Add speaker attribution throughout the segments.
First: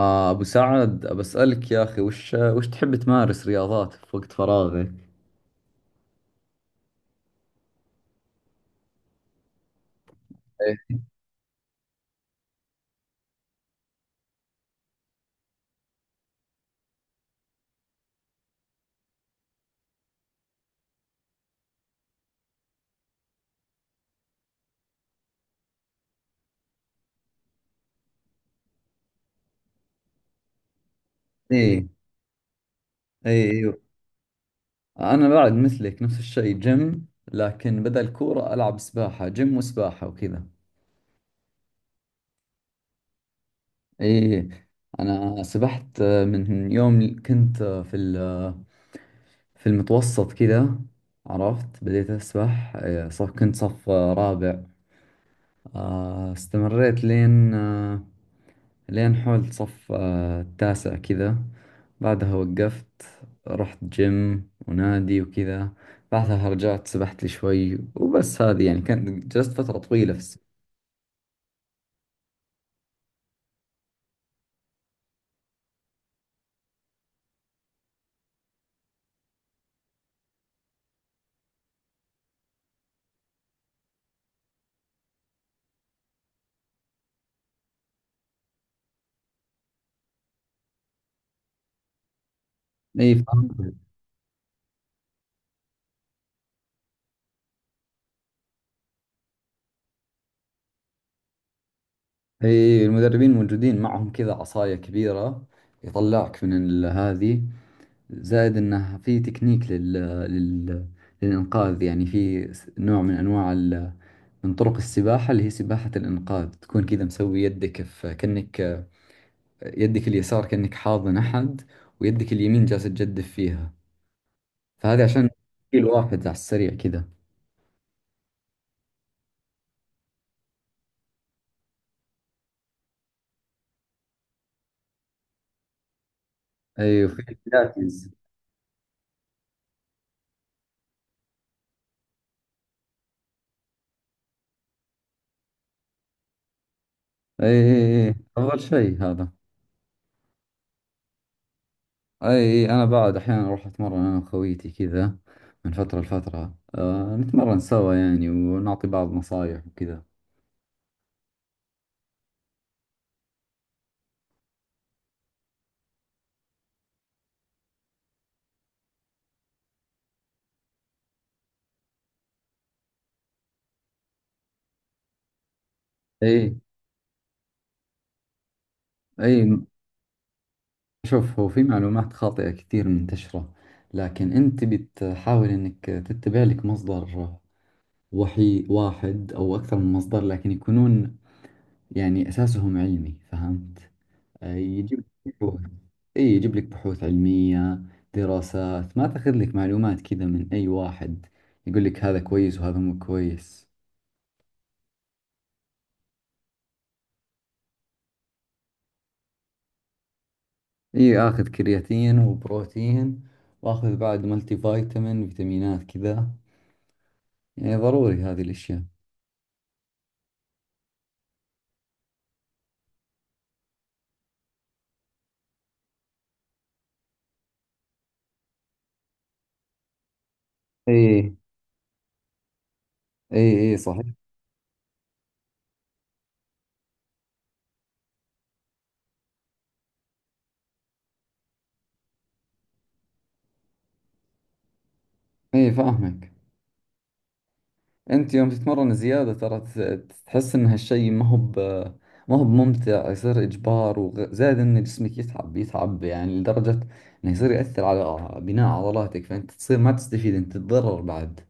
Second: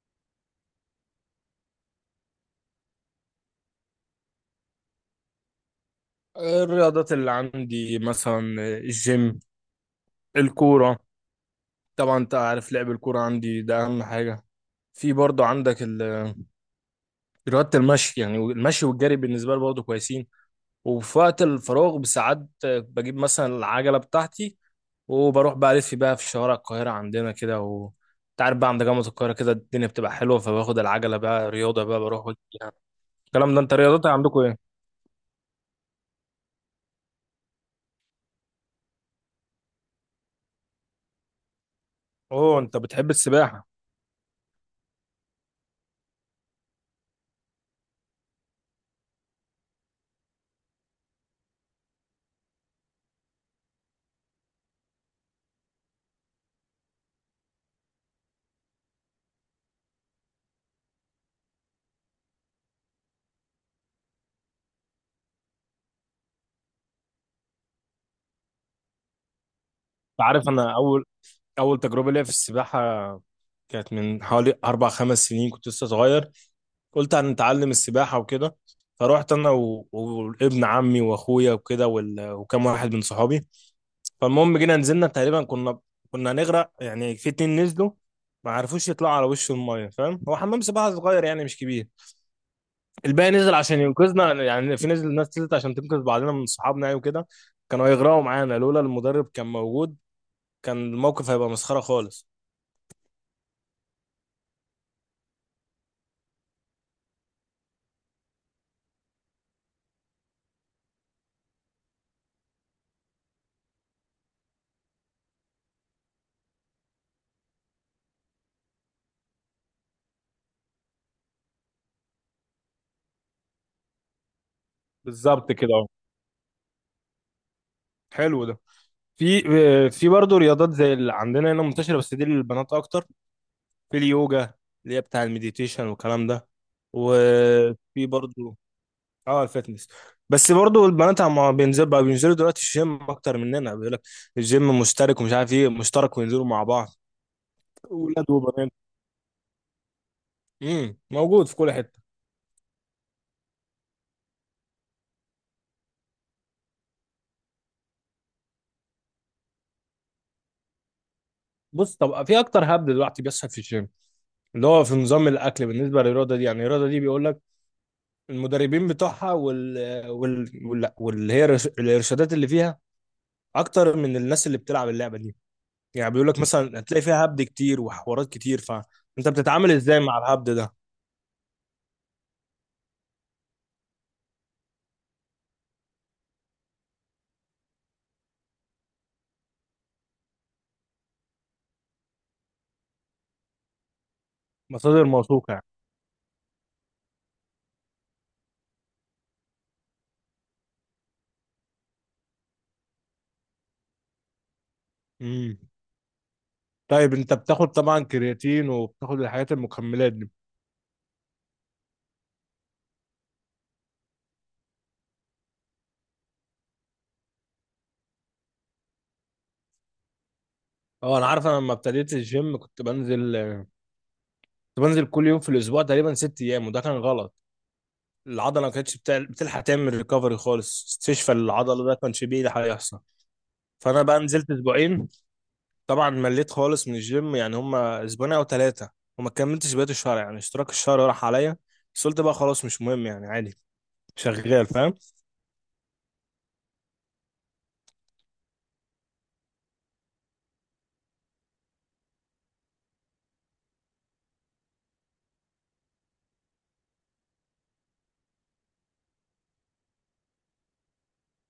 Speaker 1: أبو سعد بسألك يا أخي، وش تحب تمارس رياضات في وقت فراغك؟
Speaker 2: الرياضات اللي عندي مثلا الجيم،
Speaker 1: إيه.
Speaker 2: الكورة. طبعا انت عارف لعب الكورة عندي ده اهم حاجة. في برضه عندك رياضة المشي، يعني المشي والجري بالنسبة لي برضه كويسين. وفي وقت الفراغ بساعات بجيب مثلا العجلة بتاعتي وبروح بقى ألف بقى في شوارع القاهرة عندنا كده، و أنت عارف بقى عند جامعة القاهرة كده الدنيا بتبقى حلوة، فباخد العجلة بقى رياضة
Speaker 1: إيه،
Speaker 2: بقى بروح وأجي يعني.
Speaker 1: إيه،
Speaker 2: الكلام ده، أنت
Speaker 1: أيوه.
Speaker 2: رياضتك عندكم إيه؟
Speaker 1: أنا بعد مثلك، نفس الشيء جيم، لكن بدل كورة ألعب سباحة. جيم وسباحة وكذا.
Speaker 2: أوه، أنت بتحب السباحة. أنت
Speaker 1: إيه، إيه. أنا سبحت من يوم كنت، في في المتوسط كذا. عرفت، بديت أسبح كنت صف رابع. استمريت لين، لين حول صف التاسع كذا. بعدها وقفت، رحت جيم ونادي وكذا. بعدها رجعت سبحت لي شوي وبس. هذه يعني كانت، جلست فترة طويلة في السباحة.
Speaker 2: عارف أنا أول أول تجربة ليا في السباحة كانت من حوالي أربع خمس سنين، كنت لسه صغير. قلت هنتعلم السباحة وكده، فروحت أنا وابن عمي وأخويا وكده وكم واحد من صحابي. فالمهم جينا نزلنا، تقريبا كنا هنغرق يعني. في اتنين نزلوا ما عرفوش يطلعوا على وش المايه، فاهم؟ هو حمام سباحه صغير يعني مش كبير.
Speaker 1: اي،
Speaker 2: الباقي نزل
Speaker 1: فهمت.
Speaker 2: عشان ينقذنا، يعني في نزل ناس نزلت عشان تنقذ بعضنا من صحابنا يعني وكده. كانوا هيغرقوا معانا لولا المدرب كان موجود، كان الموقف هيبقى مسخره خالص.
Speaker 1: اي، المدربين موجودين معهم كذا عصاية كبيرة يطلعك من هذه. زائد انه في تكنيك لل... للإنقاذ. يعني في نوع من أنواع من طرق السباحة، اللي هي سباحة الإنقاذ، تكون كذا مسوي يدك في، كأنك يدك اليسار كأنك حاضن أحد، ويدك اليمين جالسة تجدف فيها، فهذه عشان
Speaker 2: بالظبط كده
Speaker 1: تشيل
Speaker 2: اهو.
Speaker 1: واحد على السريع كذا.
Speaker 2: حلو ده. في في برضه رياضات زي اللي عندنا هنا منتشرة، بس دي للبنات أكتر. في اليوجا، اللي هي بتاع المديتيشن والكلام ده.
Speaker 1: أي، وفي
Speaker 2: وفي
Speaker 1: البلاتيز.
Speaker 2: برضه اه، الفتنس. بس برضه البنات عم بينزل بقى بينزلوا دلوقتي الجيم أكتر مننا، بيقول لك الجيم مشترك ومش عارف إيه مشترك، وينزلوا مع بعض،
Speaker 1: أي، أي، أي،
Speaker 2: ولاد
Speaker 1: أفضل
Speaker 2: وبنات.
Speaker 1: شيء هذا.
Speaker 2: موجود في كل حتة.
Speaker 1: أي، أنا بعد أحيانا أروح أتمرن أنا وخويتي كذا، من فترة لفترة، أه نتمرن سوا يعني ونعطي بعض نصايح وكذا.
Speaker 2: بص، طب في أكتر هبد دلوقتي بيحصل في الجيم، اللي هو في نظام الأكل بالنسبة للرياضة دي. يعني الرياضة دي بيقول لك المدربين بتوعها واللي هي الإرشادات اللي فيها اكتر من الناس اللي بتلعب اللعبه دي. يعني بيقول لك
Speaker 1: أي.
Speaker 2: مثلا هتلاقي فيها هبد كتير وحوارات كتير، فانت
Speaker 1: أي،
Speaker 2: بتتعامل ازاي مع الهبد ده؟
Speaker 1: شوف، هو في معلومات خاطئة كثير منتشرة، لكن أنت بتحاول إنك تتبع لك مصدر وحي، واحد أو أكثر من مصدر، لكن يكونون يعني أساسهم علمي، فهمت. يجيب لك
Speaker 2: مصادر موثوقه
Speaker 1: بحوث.
Speaker 2: يعني.
Speaker 1: أي، يجيب لك بحوث علمية، دراسات. ما تاخذ لك معلومات كذا من أي واحد يقول لك هذا كويس وهذا مو كويس.
Speaker 2: امم طيب انت بتاخد طبعا كرياتين وبتاخد الحاجات المكملات دي.
Speaker 1: أي، آخذ كرياتين وبروتين، وآخذ بعد ملتي فيتامين، فيتامينات كذا. يعني ضروري هذه الأشياء.
Speaker 2: اه، انا عارف انا لما ابتديت الجيم كنت بنزل كل يوم في الاسبوع، تقريبا 6 ايام، وده كان غلط. العضله ما بتلحق تعمل ريكفري خالص،
Speaker 1: اي،
Speaker 2: استشفى العضله ده كانش بيه ده هيحصل.
Speaker 1: اي، اي،
Speaker 2: فانا
Speaker 1: صحيح.
Speaker 2: بقى نزلت اسبوعين، طبعا مليت خالص من الجيم. يعني هما اسبوعين او ثلاثه وما كملتش بقيه الشهر، يعني اشتراك الشهر راح عليا. بس قلت بقى خلاص مش مهم يعني، عادي شغال، فاهم.
Speaker 1: اي، فاهمك. انت يوم تتمرن زيادة، ترى تحس ان هالشيء ما هو بممتع. يصير اجبار، وزائد ان جسمك يتعب، يتعب يعني، لدرجة انه يصير يأثر على بناء عضلاتك، فانت تصير ما تستفيد، انت تتضرر بعد.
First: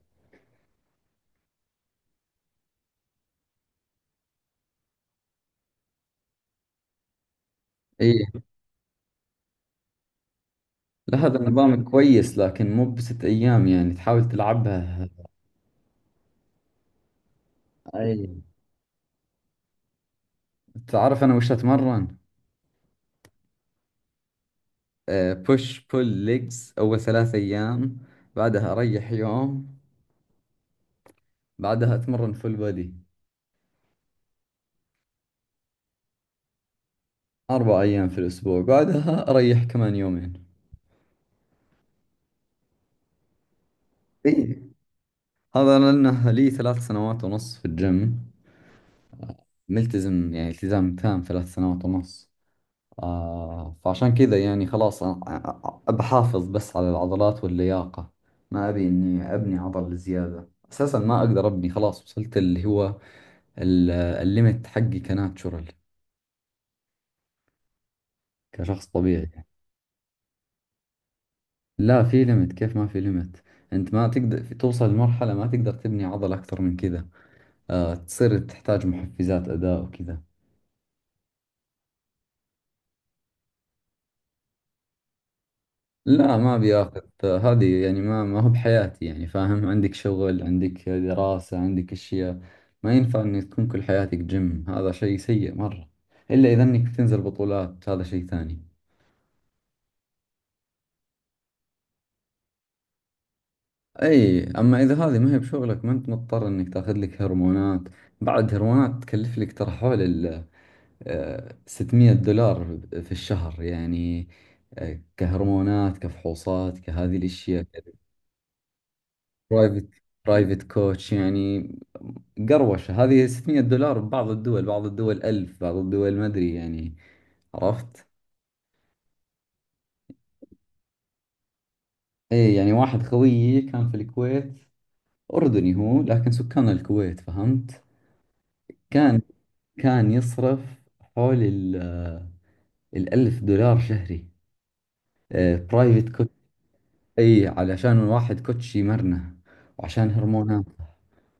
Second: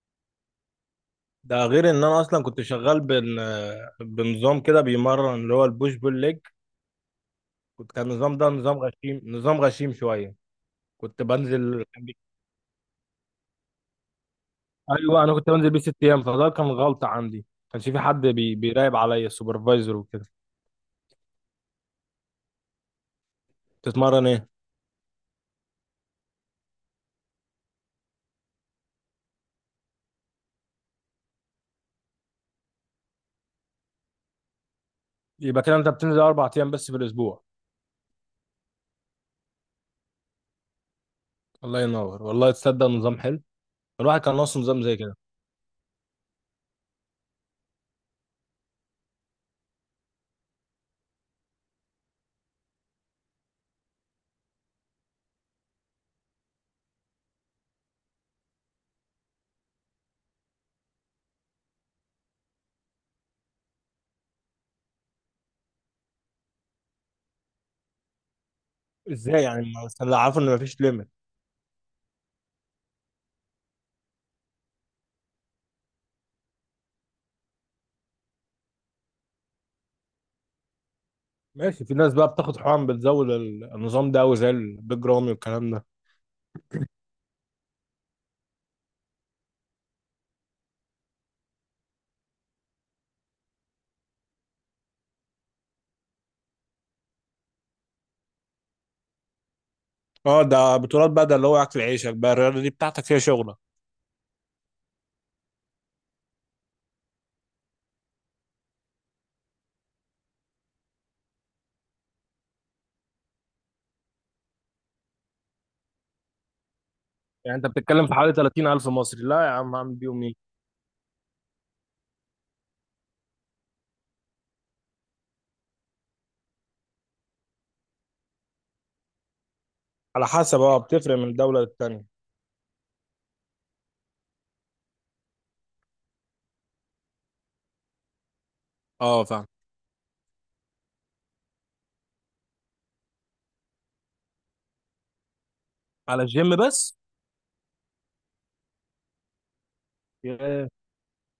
Speaker 2: ده غير ان انا اصلا كنت شغال بنظام كده بيمرن، اللي هو البوش بول ليج. كان
Speaker 1: ايه.
Speaker 2: النظام ده نظام غشيم، نظام غشيم شويه. كنت
Speaker 1: لا، هذا النظام
Speaker 2: بنزل
Speaker 1: كويس، لكن مو بست ايام يعني، تحاول تلعبها.
Speaker 2: ايوه، انا كنت بنزل بيه 6 ايام، فده كان غلطه عندي. كانش في
Speaker 1: اي.
Speaker 2: حد بيراقب عليا، السوبرفايزر وكده.
Speaker 1: تعرف انا وش اتمرن؟
Speaker 2: تتمرن ايه؟
Speaker 1: بوش بول ليجز اول 3 ايام، بعدها اريح يوم، بعدها اتمرن فول بودي.
Speaker 2: يبقى كده انت بتنزل اربع ايام بس في الاسبوع.
Speaker 1: 4 أيام في الأسبوع، بعدها أريح كمان يومين.
Speaker 2: الله ينور، والله تصدق نظام حلو، الواحد كان ناقصه
Speaker 1: اي،
Speaker 2: نظام زي كده.
Speaker 1: هذا لأنه لي 3 سنوات ونص في الجيم، ملتزم يعني التزام تام، 3 سنوات ونص. فعشان كذا يعني، خلاص، بحافظ بس على العضلات واللياقة، ما أبي إني أبني عضل زيادة. أساسا ما أقدر أبني، خلاص وصلت اللي هو الليمت حقي كناتشورال، كشخص طبيعي.
Speaker 2: ازاي يعني، بس اللي عارفه ان مفيش ليميت.
Speaker 1: لا، في ليمت، كيف ما في ليمت؟ أنت ما تقدر، توصل لمرحلة ما تقدر تبني عضل أكثر من كذا، تصير تحتاج محفزات أداء وكذا.
Speaker 2: ماشي، في ناس بقى بتاخد حقن بتزود النظام ده، وزي البيج رامي والكلام ده.
Speaker 1: لا، ما بياخذ هذه يعني، ما هو بحياتي يعني. فاهم، عندك شغل، عندك دراسة، عندك أشياء. ما ينفع إنك تكون كل حياتك جيم، هذا شيء سيء مرة، إلا إذا إنك تنزل بطولات، هذا شيء ثاني.
Speaker 2: اه، ده بطولات بقى، ده اللي هو اكل عيشك بقى، الرياضه دي بتاعتك هي شغلك.
Speaker 1: أي، أما إذا هذه ما هي بشغلك، ما أنت مضطر إنك تاخذ لك هرمونات. بعد هرمونات تكلف لك ترى، حول ال 600 دولار في الشهر يعني، كهرمونات، كفحوصات، كهذه
Speaker 2: يعني
Speaker 1: الأشياء.
Speaker 2: انت بتتكلم في حوالي 30,000 مصري، لا يا عم،
Speaker 1: برايفت
Speaker 2: هعمل بيهم ايه؟
Speaker 1: برايفت كوتش يعني. قروشة هذه. 600 دولار ببعض الدول، بعض الدول 1000، بعض الدول ما أدري يعني، عرفت.
Speaker 2: على حسب، اه، بتفرق من دوله للتانيه.
Speaker 1: إيه، يعني واحد خويي كان في الكويت، أردني هو لكن سكان الكويت، فهمت. كان
Speaker 2: اه، فاهم.
Speaker 1: كان يصرف حول الألف دولار شهري. برايفت
Speaker 2: على
Speaker 1: كوتش.
Speaker 2: الجيم بس؟
Speaker 1: أي، علشان الواحد كوتش يمرنه، وعشان هرمونات،
Speaker 2: ياه.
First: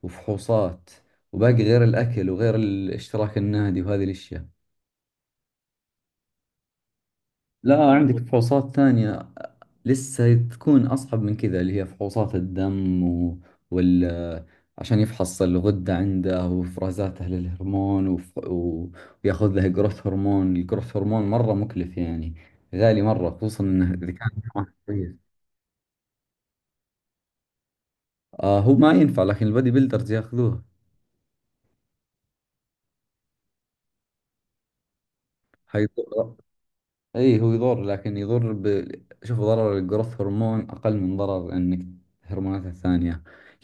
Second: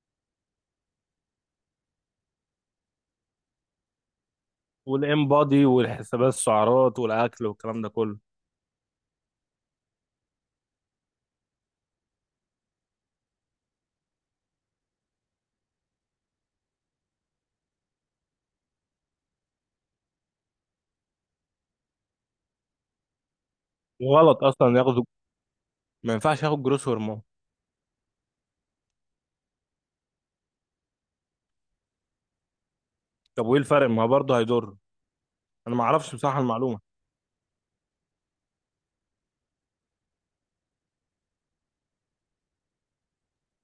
Speaker 1: وفحوصات، وباقي، غير الأكل، وغير اشتراك النادي وهذه الأشياء.
Speaker 2: والام بادي والحسابات، السعرات والاكل والكلام ده
Speaker 1: لا، عندك
Speaker 2: كله.
Speaker 1: فحوصات ثانية لسه، تكون أصعب من كذا، اللي هي فحوصات الدم و... وال عشان يفحص الغدة عنده وإفرازاته للهرمون، وياخذ له جروث هرمون. الجروث هرمون مرة مكلف يعني، غالي مرة، خصوصا إنه إذا كان.
Speaker 2: غلط
Speaker 1: ما
Speaker 2: اصلا ياخدوا،
Speaker 1: كويس.
Speaker 2: ما ينفعش ياخد جروس هرمون.
Speaker 1: هو ما ينفع، لكن البادي بيلدرز ياخذوه.
Speaker 2: طب وايه الفرق؟ ما هو برضه هيضر. انا ما اعرفش
Speaker 1: حيضر.
Speaker 2: بصراحه المعلومه.
Speaker 1: أي، هو يضر، لكن يضر شوف، ضرر الجروث هرمون أقل من ضرر إنك، هرمونات الثانية.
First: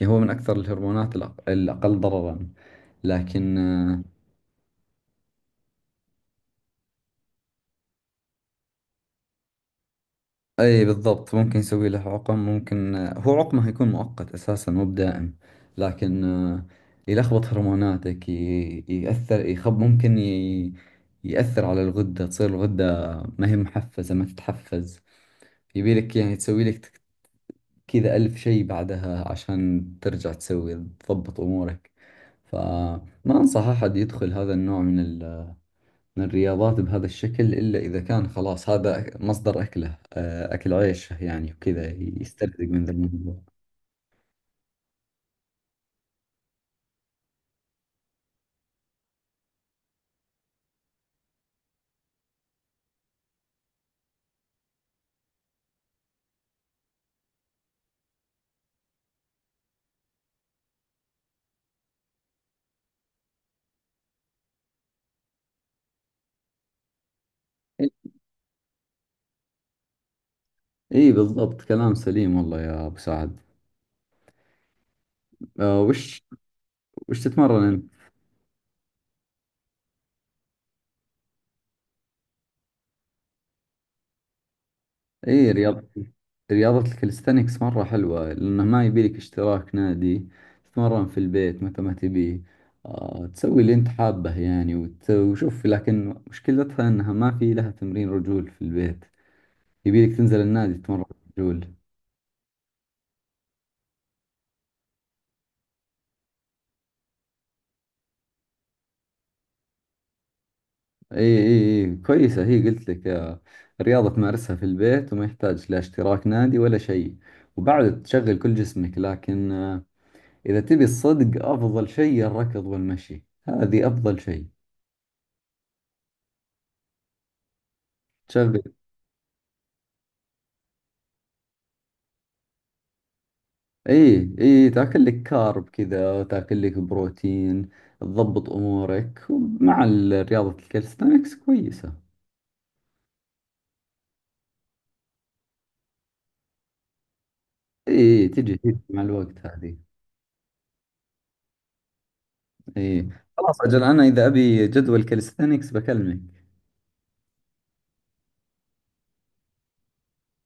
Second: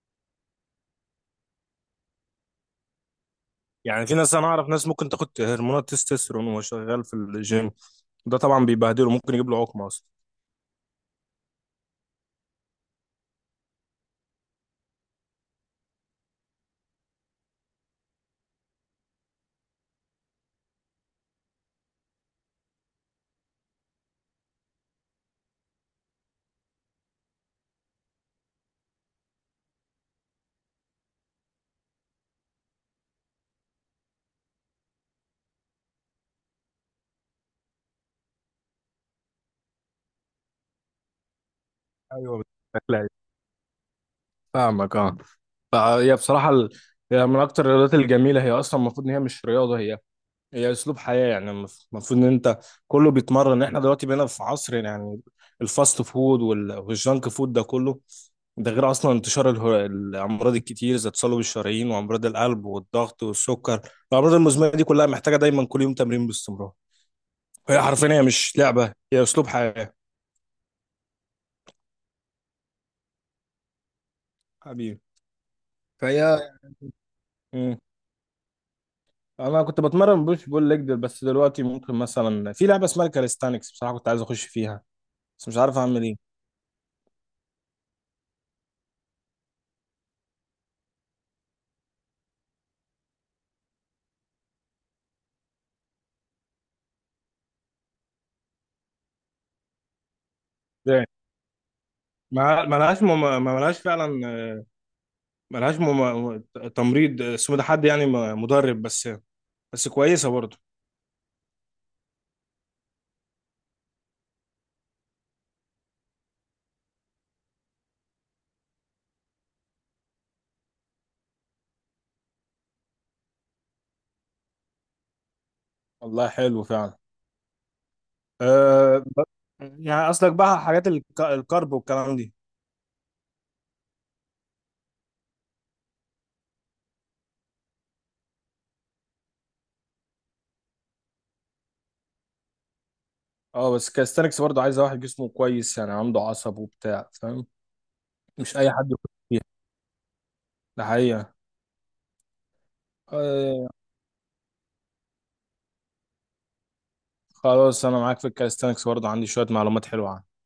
Speaker 1: يعني هو من أكثر الهرمونات الأقل ضررا، لكن
Speaker 2: يعني في ناس، انا اعرف ناس ممكن تاخد هرمونات تستوستيرون وهو شغال في الجيم، ده طبعا بيبهدله، ممكن يجيب له عقم اصلا.
Speaker 1: اي بالضبط، ممكن يسوي له عقم، ممكن هو عقمه يكون مؤقت اساسا، مو بدائم، لكن يلخبط هرموناتك، يأثر، يخب، ممكن يأثر على الغدة، تصير الغدة ما هي محفزة، ما تتحفز، يبي لك يعني تسوي لك كذا ألف شيء بعدها عشان ترجع تسوي، تضبط أمورك. فما أنصح أحد يدخل هذا النوع من الرياضات بهذا الشكل، إلا إذا كان خلاص هذا مصدر أكله، أكل عيشه يعني وكذا،
Speaker 2: ايوه.
Speaker 1: يسترزق من ذا
Speaker 2: هتلاقي.
Speaker 1: الموضوع.
Speaker 2: فاهمك، اه. فهي بصراحة هي من أكتر الرياضات الجميلة. هي أصلا المفروض إن هي مش رياضة، هي أسلوب حياة. يعني المفروض إن أنت كله بيتمرن. إحنا دلوقتي بقينا في عصر يعني الفاست فود والجانك فود ده كله. ده غير أصلا انتشار الأمراض الكتير، زي تصلب الشرايين وأمراض القلب والضغط والسكر. الأمراض المزمنة دي كلها محتاجة دايما كل يوم تمرين باستمرار. هي حرفيا هي مش لعبة، هي أسلوب حياة.
Speaker 1: إي بالضبط، كلام سليم والله يا أبو سعد.
Speaker 2: حبيبي.
Speaker 1: آه، وش
Speaker 2: فهي
Speaker 1: وش تتمرن
Speaker 2: مم.
Speaker 1: أنت؟
Speaker 2: أنا كنت بتمرن بوش بول ليج، بس دلوقتي ممكن مثلا في لعبة اسمها الكاليستانكس، بصراحة كنت عايز أخش فيها، بس
Speaker 1: إي،
Speaker 2: مش عارف
Speaker 1: رياضة.
Speaker 2: أعمل إيه.
Speaker 1: رياضة الكاليستانكس مرة حلوة، لأنه ما يبيلك اشتراك نادي، تتمرن في البيت متى ما تبي، تسوي اللي أنت حابه يعني وشوف. لكن مشكلتها أنها ما في لها تمرين رجول في البيت، يبيلك تنزل النادي تتمرن
Speaker 2: يعني
Speaker 1: رجول.
Speaker 2: ما ما لهاش فعلا. ما تمريض اسمه، ده حد يعني مدرب بس. بس كويسه برضه.
Speaker 1: اي، اي، اي، كويسة هي، قلت لك رياضة تمارسها في البيت، وما يحتاج لا اشتراك نادي ولا شيء، وبعد تشغل كل جسمك، لكن إذا تبي الصدق، أفضل شيء الركض والمشي، هذه أفضل شيء
Speaker 2: والله حلو فعلا.
Speaker 1: تشغل.
Speaker 2: أه... ب- يعني قصدك بقى حاجات الكارب والكلام دي.
Speaker 1: اي، اي، تاكل لك كارب كذا، تاكل لك بروتين، تضبط أمورك، ومع رياضة الكالستانكس كويسة.
Speaker 2: أه، بس الكاليستانكس برضه عايزة واحد جسمه كويس، يعني عنده عصب وبتاع، فاهم.
Speaker 1: اي، إي، تجي
Speaker 2: مش أي
Speaker 1: تجي
Speaker 2: حد،
Speaker 1: مع الوقت هذه.
Speaker 2: ده حقيقة.
Speaker 1: اي، خلاص
Speaker 2: آه.
Speaker 1: أجل، أنا إذا أبي جدول كالستانكس بكلمك.
Speaker 2: خلاص، أنا معاك في الكاليستانكس، برضه عندي شوية معلومات حلوة عنه.